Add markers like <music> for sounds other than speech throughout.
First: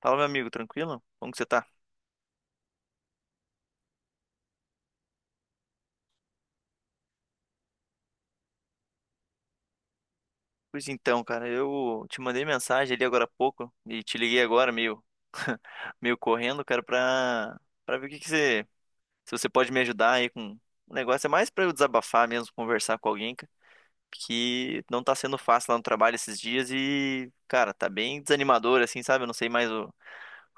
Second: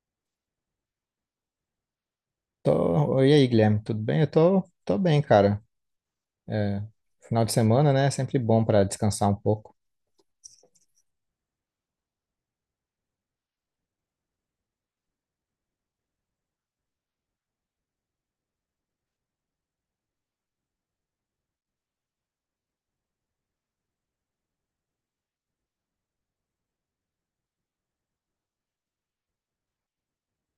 Fala, meu amigo, tranquilo? Como que você tá? E aí, Guilherme, tudo bem? Eu tô bem, cara. É, final de semana, né? É sempre bom pra descansar um pouco. Pois então, cara, eu te mandei mensagem ali agora há pouco e te liguei agora meio, <laughs> meio correndo, cara, pra ver o que que você, se você pode me ajudar aí com o negócio. É mais pra eu desabafar mesmo, conversar com alguém, cara, que não tá sendo fácil lá no trabalho esses dias e, cara, tá bem desanimador, assim, sabe? Eu não sei mais o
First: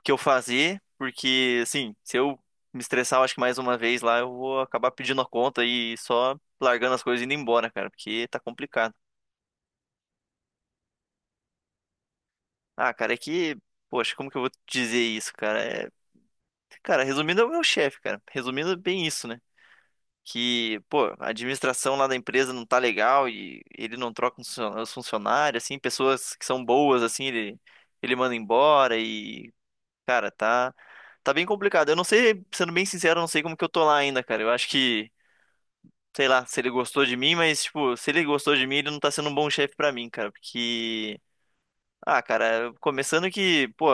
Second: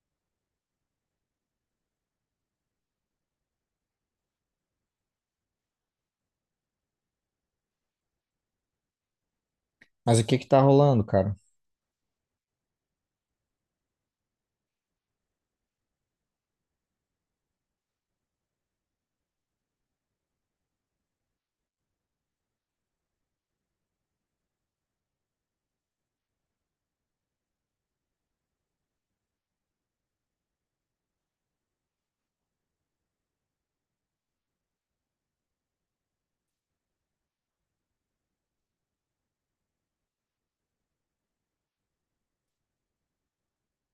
que eu fazer, porque, assim, se eu me estressar, eu acho que mais uma vez lá, eu vou acabar pedindo a conta e só largando as coisas e indo embora, cara, porque tá complicado. Mas o que que tá rolando, cara? Ah, cara, é que. Poxa, como que eu vou dizer isso, cara? Cara, resumindo, é o meu chefe, cara. Resumindo, é bem isso, né? Que, pô, a administração lá da empresa não tá legal e ele não troca os os funcionários, assim, pessoas que são boas, assim, ele manda embora e, cara, tá bem complicado. Eu não sei, sendo bem sincero, eu não sei como que eu tô lá ainda, cara. Eu acho que, sei lá, se ele gostou de mim, mas, tipo, se ele gostou de mim, ele não tá sendo um bom chefe pra mim, cara, porque. Ah, cara, começando que, pô,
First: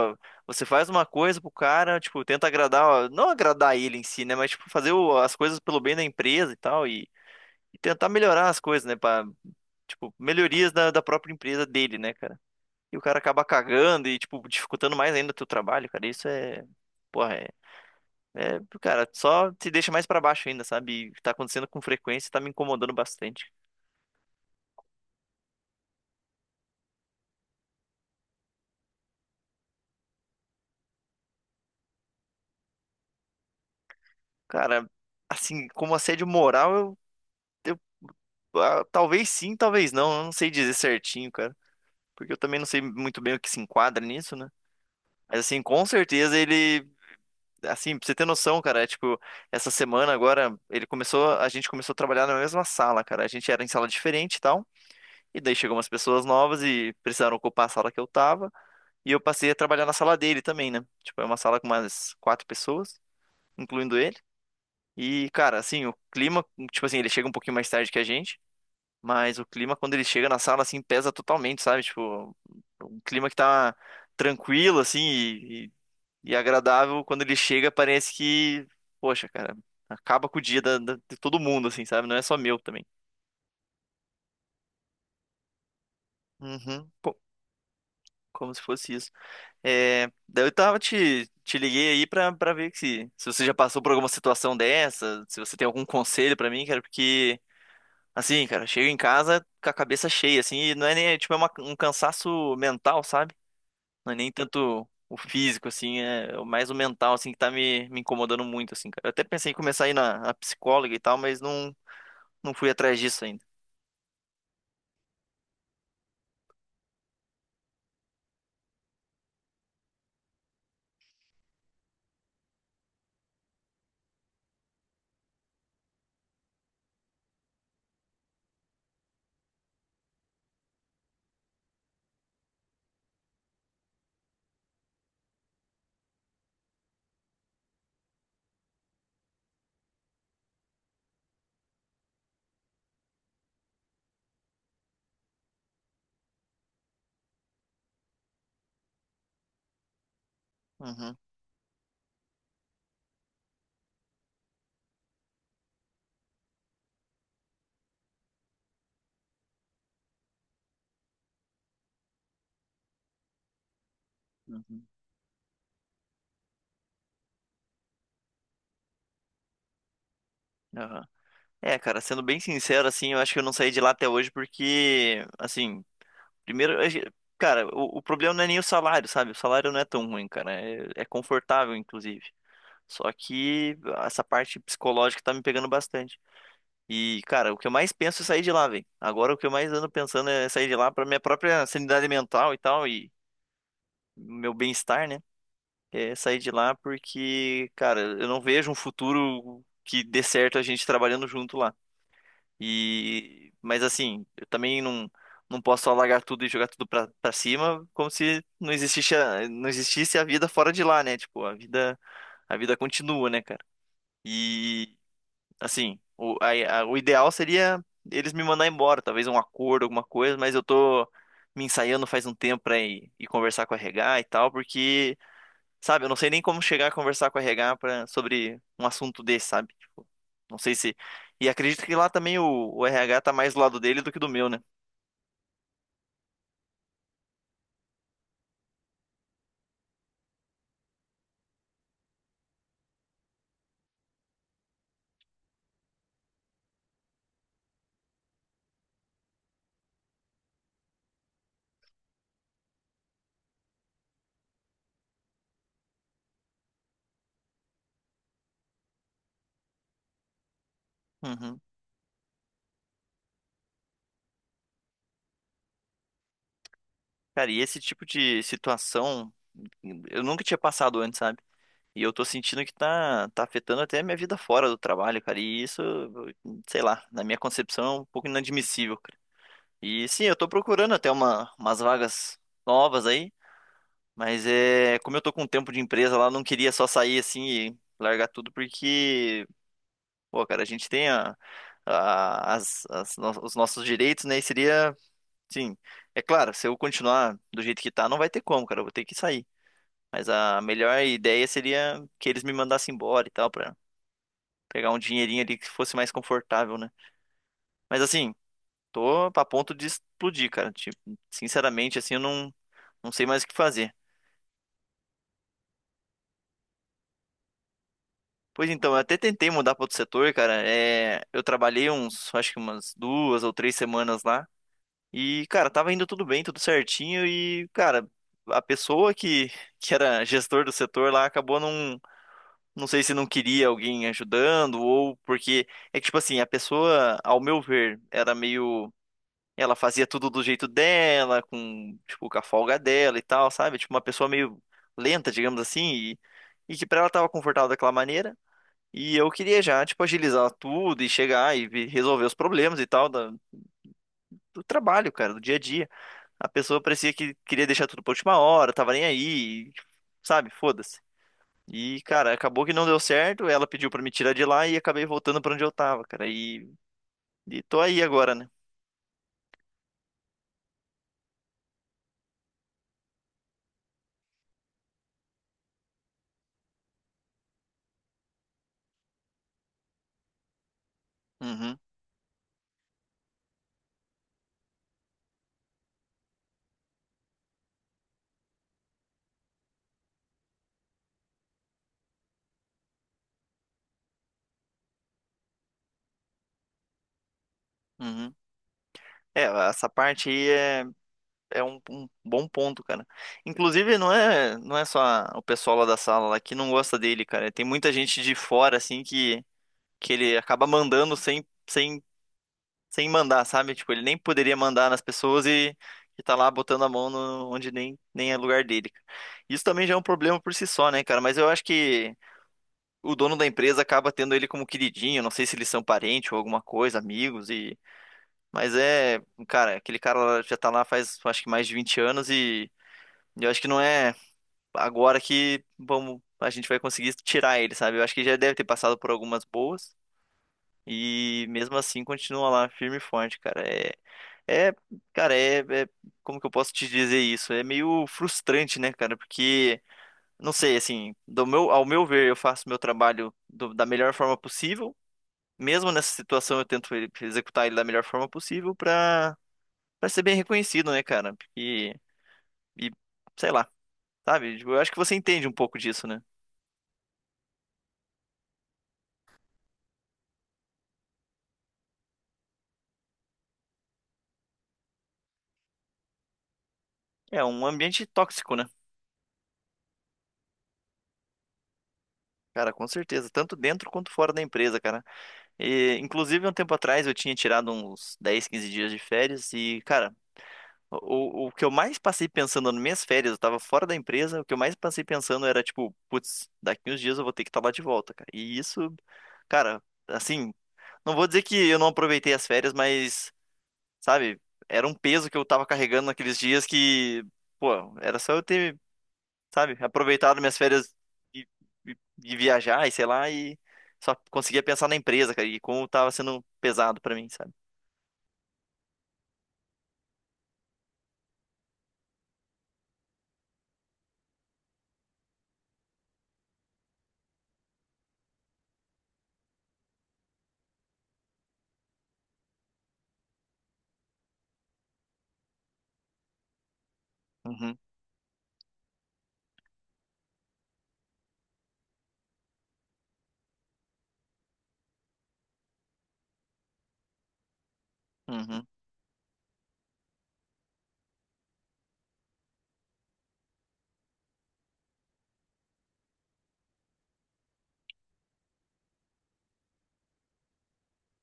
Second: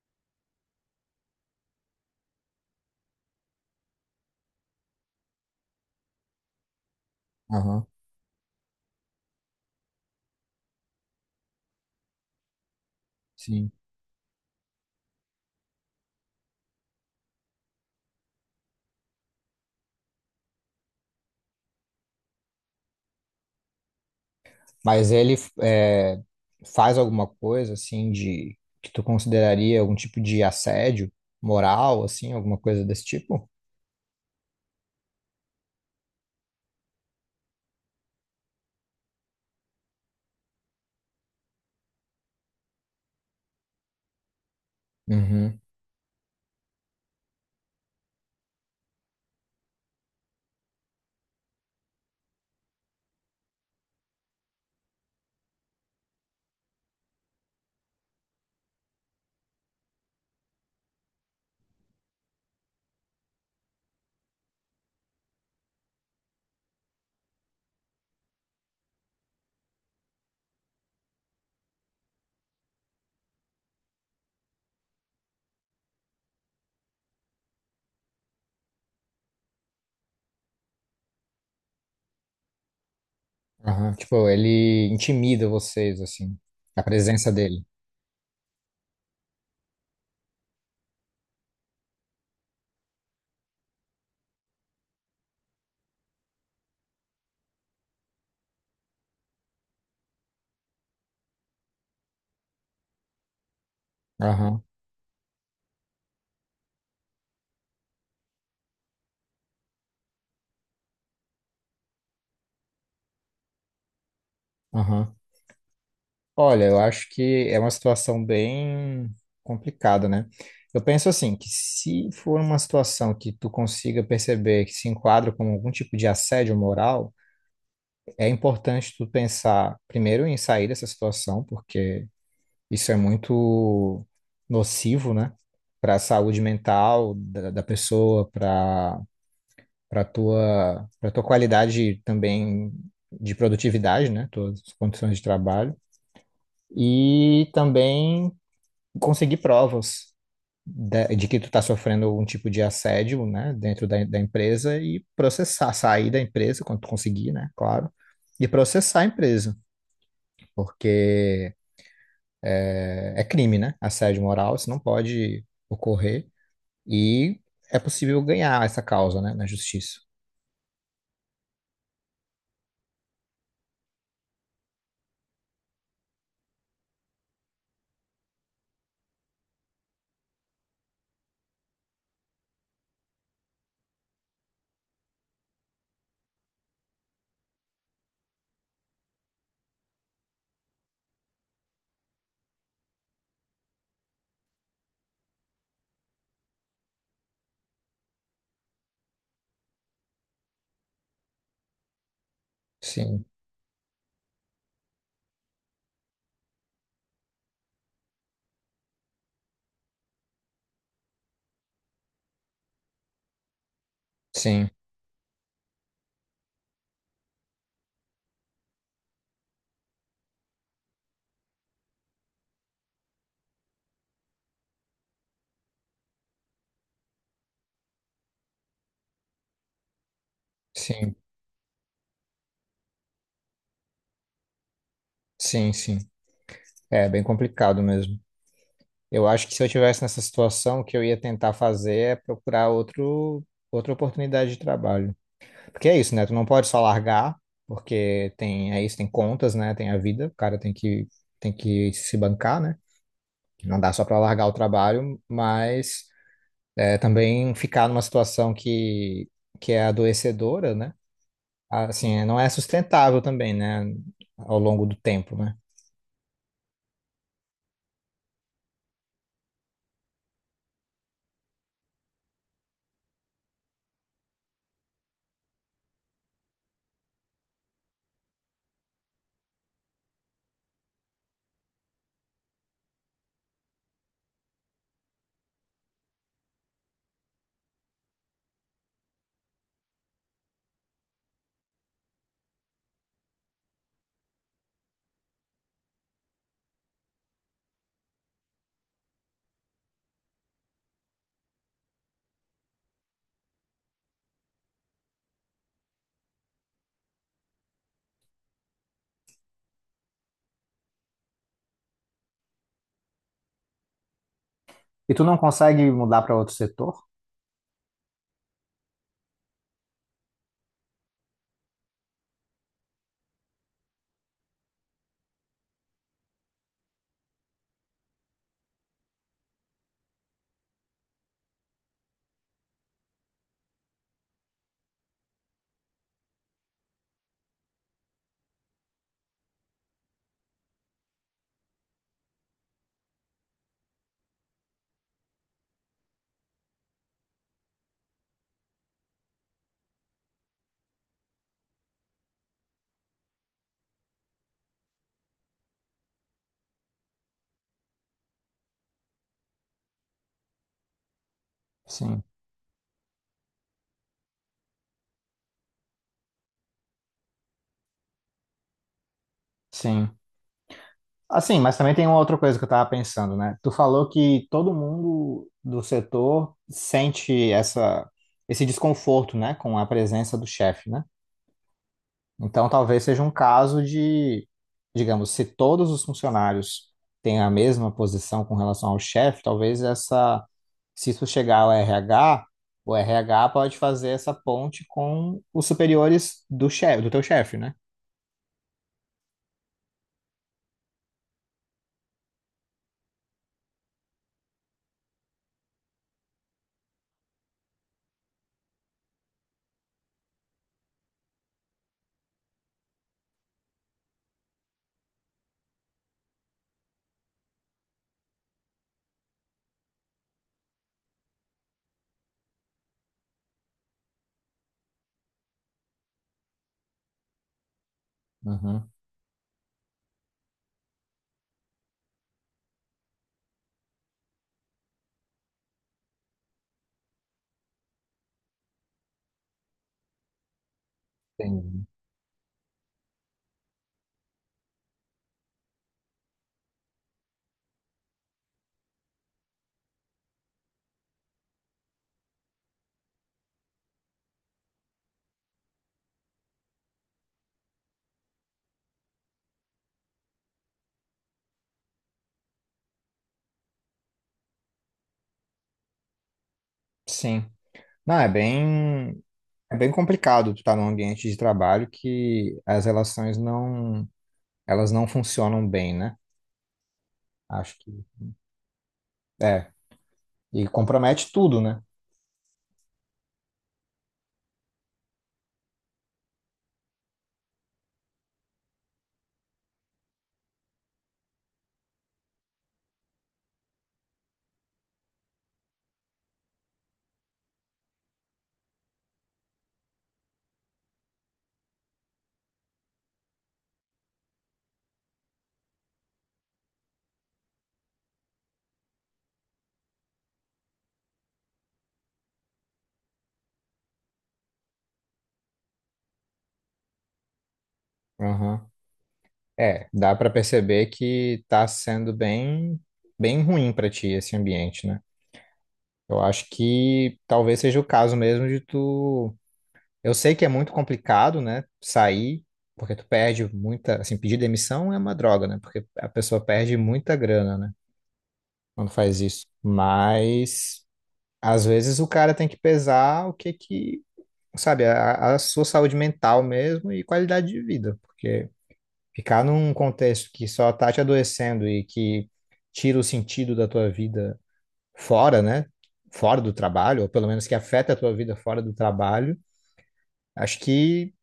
você faz uma coisa pro cara, tipo, tenta agradar, ó, não agradar ele em si, né, mas, tipo, fazer as coisas pelo bem da empresa e tal, e Aham, tentar melhorar as coisas, né, pra, tipo, melhorias da própria empresa dele, né, cara. E o cara acaba sim. cagando e, tipo, dificultando mais ainda o teu trabalho, cara, isso é, porra, é, cara, só te deixa mais pra baixo ainda, sabe, e tá acontecendo com frequência, e tá me incomodando bastante. Mas ele é, faz alguma coisa, assim, de que tu consideraria algum tipo de assédio moral, assim, alguma coisa desse tipo? Cara, assim, como assédio moral, eu. Ah, talvez sim, talvez não. Eu não sei dizer certinho, cara. Porque eu também não sei muito bem o que se enquadra nisso, né? Mas Uhum. assim, com certeza ele. Assim, pra você ter noção, cara, é tipo, essa semana agora, ele começou, a gente começou a trabalhar na mesma sala, cara. A gente era em sala diferente e tal. E daí chegou umas pessoas novas e precisaram ocupar a sala que eu tava. E eu passei a trabalhar na sala dele também, né? Tipo, é uma sala com umas quatro pessoas, incluindo ele. E, cara, assim, o clima, tipo assim, ele chega um pouquinho mais tarde que a gente. Mas o clima, quando ele chega na sala, assim, pesa totalmente, sabe? Tipo, um clima que tá tranquilo, assim, e agradável. Quando ele chega, parece que, poxa, cara, acaba com o dia de todo mundo, assim, sabe? Não é só meu também. Aham. Tipo, ele intimida vocês, assim, a Uhum, presença dele. como se fosse isso. É, daí eu tava te liguei aí pra ver que se você já passou por alguma situação dessa, se você tem algum conselho pra mim, cara, porque, assim, cara, eu chego em casa com a cabeça cheia, assim, e não é nem, tipo, é um cansaço mental, sabe? Não é nem Aham, tanto o físico, assim, é mais o mental, assim, que tá me incomodando muito, assim, cara. Eu até pensei em começar a ir na psicóloga e tal, mas não, não fui atrás disso ainda. aham. Olha, eu acho que é uma situação bem complicada, né? Eu penso assim, que se for uma situação que tu consiga perceber que se enquadra como algum tipo de assédio moral, é importante tu pensar primeiro em sair dessa situação, porque isso é muito nocivo, né? Para a saúde mental da pessoa, para para tua qualidade também de produtividade, né? Tuas condições de trabalho. E também conseguir provas Uhum, de que tu tá sofrendo algum tipo de assédio, né, dentro da empresa e processar, sair da empresa quando tu conseguir, né, claro, e processar a empresa, porque é, é crime, né, assédio moral, isso não uhum, pode ocorrer e é possível ganhar essa causa, né, na justiça. aham. É, cara, sendo bem sincero, assim, eu acho que eu não saí de lá até hoje porque, assim, primeiro, cara, o problema não é nem o salário, sabe? O salário não é tão ruim, cara. É confortável, inclusive. Só que essa parte psicológica tá me pegando bastante. E, cara, o que eu mais penso é sair de lá, velho. Agora o que eu mais ando pensando é sair de lá pra minha própria sanidade mental e tal, e meu bem-estar, né? É sair de lá porque, cara, eu não vejo um futuro que dê certo a gente trabalhando junto lá. Sim, E, mas assim, eu também não, não posso só largar tudo e jogar tudo pra cima, como se não existisse a, não existisse a vida fora de lá, né? Tipo, a vida continua, né, cara? sim, E assim, o, o ideal seria eles me mandar embora, talvez um acordo, alguma coisa, mas eu tô me ensaiando faz um tempo pra ir conversar com a RH e tal, porque, sabe, eu não sei nem como chegar a conversar com a RH pra, sobre um assunto desse, sabe? Tipo, não sei se. sim, E acredito que lá também o RH tá mais do lado dele do que do meu, né? sim, sim. É bem complicado mesmo. Eu acho que se eu tivesse nessa situação, o que eu ia tentar fazer é procurar outro, outra oportunidade de trabalho. Porque é isso, né? Tu não pode só largar, porque tem, é isso, tem contas, né? Tem a vida, o cara tem que se bancar, né? Não dá só para largar o trabalho, mas é, também ficar numa situação que é adoecedora, né? Uhum. Assim, é, não é sustentável também, né? Ao longo do tempo, né? Cara, e esse tipo de situação eu nunca tinha passado antes, sabe? E eu tô sentindo que tá afetando até a minha vida fora do trabalho, cara. E isso, sei lá, na minha concepção é um pouco inadmissível, cara. E sim, eu tô procurando até umas vagas novas aí, mas é, como eu tô com tempo de empresa lá, eu não queria só sair assim e largar tudo, porque, pô, cara, a gente tem as os nossos direitos, né? E seria, sim, é claro, se eu continuar do jeito que tá, não vai ter como, cara, eu vou ter que sair. Mas a melhor ideia seria que eles me mandassem embora e tal, pegar um dinheirinho ali que fosse mais confortável, né? Mas assim, tô a ponto de explodir, cara. Tipo, sinceramente, assim, eu não, não sei mais o que fazer. E tu não consegue mudar para outro setor? Pois então, eu até tentei mudar para outro setor, cara. É, eu trabalhei uns, acho que umas duas ou três semanas lá. E, cara, tava indo tudo bem, tudo certinho. E, cara, a pessoa que era gestor do setor lá acabou não. Não sei se não queria alguém ajudando ou porque. É que, tipo assim, a pessoa, ao meu ver, era meio. Ela fazia tudo do jeito dela, com, tipo, com a folga dela e tal, sabe? Tipo, uma pessoa meio lenta, digamos assim, e que pra ela tava confortável daquela maneira. E eu queria já, tipo, agilizar tudo e chegar e resolver os problemas e tal do trabalho, cara, do dia a dia. A pessoa parecia que queria deixar tudo pra última hora, tava nem aí, e, sabe? Foda-se. E, Sim, cara, acabou que não deu certo, ela pediu pra me tirar de lá e acabei voltando pra onde eu tava, cara. E tô aí agora, né? sim. Assim, mas também tem uma outra coisa que eu tava pensando, né? Tu falou que todo mundo do setor sente essa, esse desconforto, né, com a presença do chefe, né? Uhum, Então talvez seja um caso de, digamos, se todos os funcionários têm a mesma posição com relação ao chefe, talvez essa, se isso chegar ao RH, o RH pode fazer essa ponte com os superiores do chefe, do teu chefe, né? uhum. É, essa parte aí é é um, um bom ponto, cara. Inclusive, não é, não é só o pessoal lá da sala lá que não gosta dele, cara. Tem muita gente de fora, assim, que ele acaba mandando sem mandar, sabe? Tipo, ele nem poderia mandar nas pessoas e tá lá botando a mão no, onde nem, nem é lugar dele. Cara. Isso também já é um problema por si só, né, cara? Mas eu acho que o dono da empresa acaba tendo ele como queridinho. Não sei se eles são parentes ou alguma coisa, amigos e. Mas Uhum. é, cara, aquele cara lá já tá lá faz acho que mais de 20 anos e eu acho que não é agora que vamos, a gente vai conseguir tirar ele, sabe? Eu acho que já deve ter passado por algumas boas e mesmo Entendi. assim continua lá firme e forte, cara. É, cara, como que eu posso te dizer isso? É meio frustrante, né, cara? Porque não sei, assim, do meu, ao meu ver, eu faço meu trabalho da melhor forma possível. Mesmo nessa situação, eu tento executar ele da melhor forma possível pra para ser bem reconhecido, né, cara? E sei lá, sabe? Tipo, eu acho que você entende um pouco disso, né? Sim. Não, é bem. É bem complicado tu estar num ambiente de trabalho que as relações não, elas não funcionam bem, né? É um Acho que ambiente tóxico, né? é. E compromete tudo, né? Cara, com certeza, tanto dentro quanto fora da empresa, cara. E, inclusive, um tempo atrás eu tinha tirado uns 10, 15 dias de férias e, cara, o que eu mais passei pensando nas minhas férias, eu tava fora da empresa, o que eu mais passei pensando era, tipo, putz, daqui uns dias eu vou ter que estar lá de volta, cara. E isso, cara, assim, não vou dizer que eu não aproveitei as férias, mas, sabe, era um peso que eu tava carregando naqueles dias que, pô, era só eu ter sabe? Aproveitar minhas férias e, e- e viajar e sei lá, e só conseguia pensar na empresa, cara, e como tava sendo pesado pra mim, sabe? Aham. É, dá pra perceber que tá sendo bem, bem ruim pra ti esse ambiente, né? Eu acho que talvez seja o caso mesmo de tu. Eu sei que é muito complicado, né? Sair, porque tu perde muita. Assim, pedir demissão é uma droga, né? Porque a pessoa perde muita grana, né? Uhum, Quando faz isso. Mas às vezes o cara tem que pesar o que que, sabe, a sua saúde mental mesmo e qualidade de vida, porque uhum, ficar num contexto que só tá te adoecendo e que tira o sentido da tua vida fora, né? Fora do trabalho, ou pelo menos que afeta a tua vida fora do trabalho, acho que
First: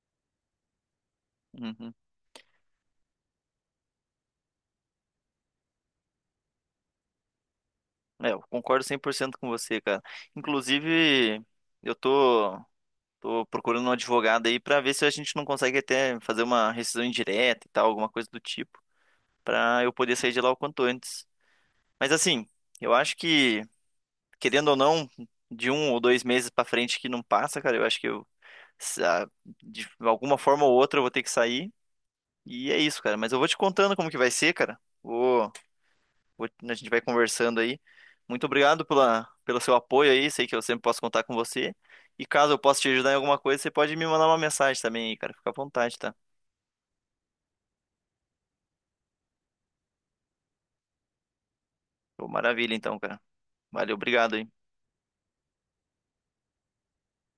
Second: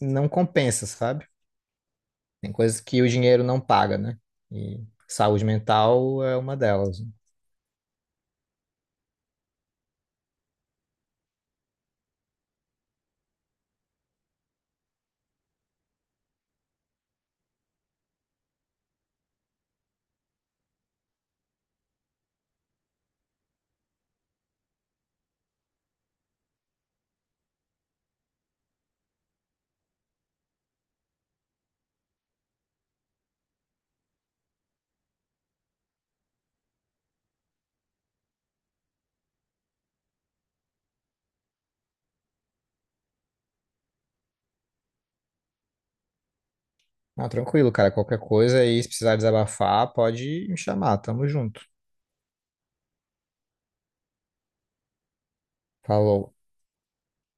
não compensa, sabe? uhum. Tem coisas que o dinheiro não paga, né? E saúde mental é uma delas. É, eu concordo 100% com você, cara. Inclusive, eu tô, tô procurando um advogado aí pra ver se a gente não consegue até fazer uma rescisão indireta e tal, alguma coisa do tipo, pra eu poder sair de lá o quanto antes. Mas assim, eu acho que, querendo ou não, de um ou dois meses pra frente que não passa, cara, eu acho que eu sa- de alguma forma ou outra eu vou ter que sair. E é isso, cara. Mas eu vou te contando como que vai ser, cara. Vou, vou- a gente vai conversando aí. Muito obrigado pela, pelo seu apoio aí. Sei que eu sempre posso contar com você. E caso eu possa te ajudar em alguma coisa, você pode me mandar uma mensagem também aí, cara. Fica à vontade, tá? Não, tranquilo, cara, qualquer coisa aí, se precisar desabafar, pode me chamar, tamo junto. Pô, maravilha, então, cara. Valeu, obrigado aí. Falou.